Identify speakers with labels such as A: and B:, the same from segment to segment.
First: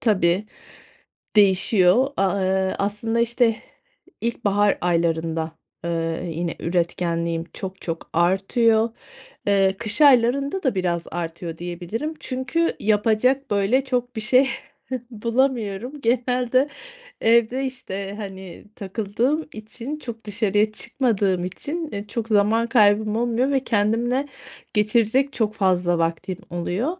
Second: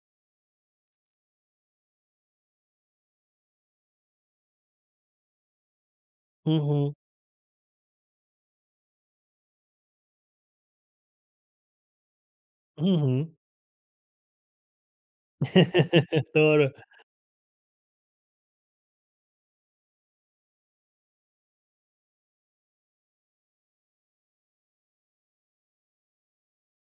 A: Tabii, değişiyor. A eee, aslında, işte, ilkbahar aylarında, ııı,
B: Hı
A: yine
B: hı.
A: üretkenliğim çok çok artıyor. Eee, kış aylarında da biraz artıyor diyebilirim çünkü
B: Hı hı.
A: yapacak, böyle, çok bir şey bulamıyorum. Genelde
B: Doğru.
A: evde, işte, hani, takıldığım için çok dışarıya çıkmadığım için, eee, çok zaman kaybım olmuyor ve kendimle geçirecek çok fazla vaktin oluyor.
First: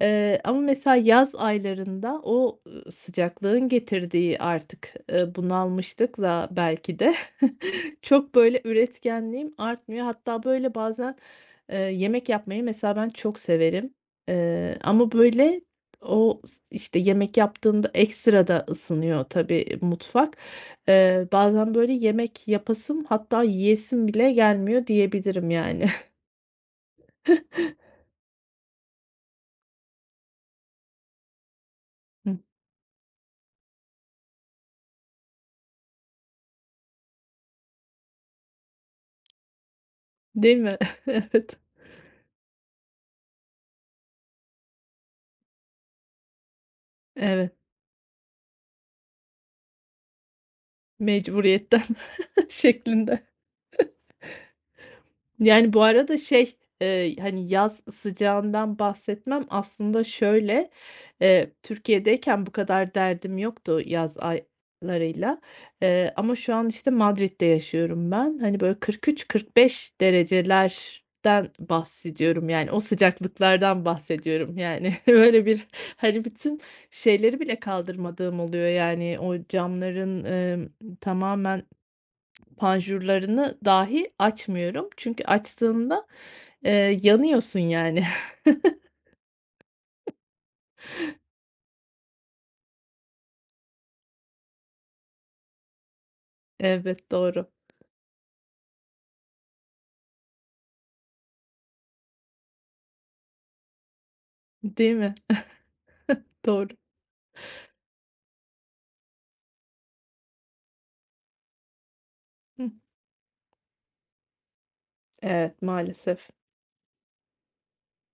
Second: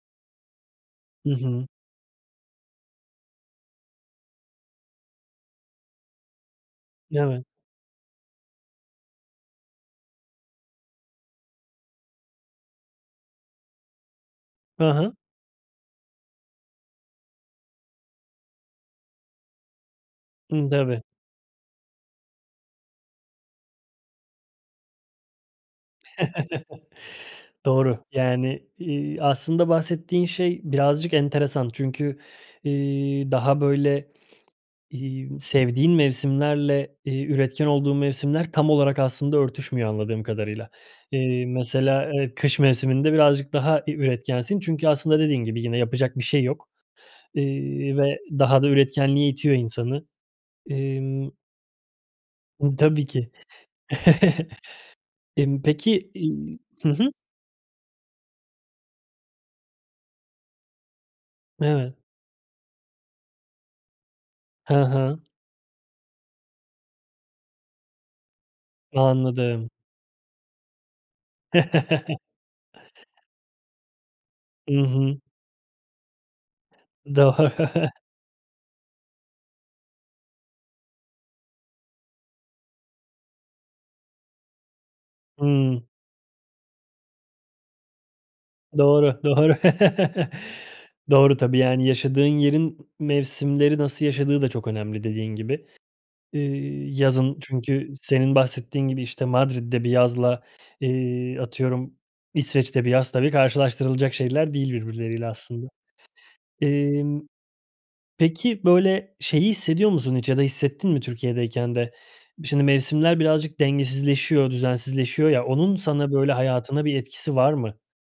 A: Eee, ama mesela
B: Hı
A: yaz
B: hı.
A: aylarında o, ııı, sıcaklığın getirdiği artık, ııı, bunalmışlıkla belki de
B: Evet.
A: çok, böyle, üretkenliğim artmıyor. Hatta, böyle, bazen, eee, yemek yapmayı mesela ben çok severim, eee,
B: Ha
A: ama,
B: ha.
A: böyle, o s işte, yemek yaptığında ekstra da ısınıyor tabii mutfak.
B: Hımm, tabii.
A: Eee, bazen, böyle, yemek yapasım hatta yiyesim bile gelmiyor diyebilirim, yani.
B: Doğru, yani, iii, aslında bahsettiğin şey birazcık enteresan çünkü,
A: Hı.
B: iii, daha, böyle, iii, sevdiğin mevsimlerle, iii, üretken olduğun mevsimler tam olarak aslında örtüşmüyor anladığım
A: Değil
B: kadarıyla.
A: mi?
B: Eee,
A: Evet.
B: mesela, eee, kış mevsiminde birazcık daha bir üretkensin çünkü aslında dediğin gibi yine yapacak bir şey yok.
A: Evet.
B: İii, ve daha da üretkenliğe itiyor insanı. Emm
A: Mecburiyetten
B: Tabii
A: şeklinde.
B: ki. Emm,
A: Yani, bu
B: peki,
A: arada şey,
B: iii Hı hı.
A: eee, hani, yaz sıcağından bahsetmem aslında şöyle, eee,
B: Evet.
A: Türkiye'deyken bu kadar derdim yoktu yaz
B: Ha ha.
A: aylarıyla, eee, ama şu an, işte, Madrid'de yaşıyorum ben. Hani, böyle, kırk üç kırk
B: Anladım.
A: beş derecelerden bahsediyorum. Yani, o sıcaklıklardan bahsediyorum,
B: Hı
A: yani,
B: hı.
A: öyle bir, hani, bütün
B: Do
A: şeyleri bile kaldırmadığım oluyor, yani, o camların, emm, tamamen panjurlarını dahi açmıyorum. Çünkü
B: Hımm.
A: açtığımda, eee, yanıyorsun, yani.
B: Doğru, doğru. Doğru tabii, yani, yaşadığın yerin mevsimleri nasıl yaşadığı da çok önemli dediğin gibi. İii,
A: Evet,
B: yazın
A: doğru.
B: çünkü senin bahsettiğin gibi, işte, Madrid'de bir yazla, eee, atıyorum İsveç'te bir yaz tabii karşılaştırılacak şeyler değil
A: Değil mi?
B: birbirleriyle aslında.
A: Doğru.
B: Emm, peki, böyle, şeyi hissediyor musun hiç ya da hissettin mi Türkiye'deyken de? Bir şimdi
A: Hı.
B: mevsimler birazcık dengesizleşiyor, düzensizleşiyor ya,
A: Evet,
B: onun sana,
A: maalesef.
B: böyle, hayatına bir etkisi var mı?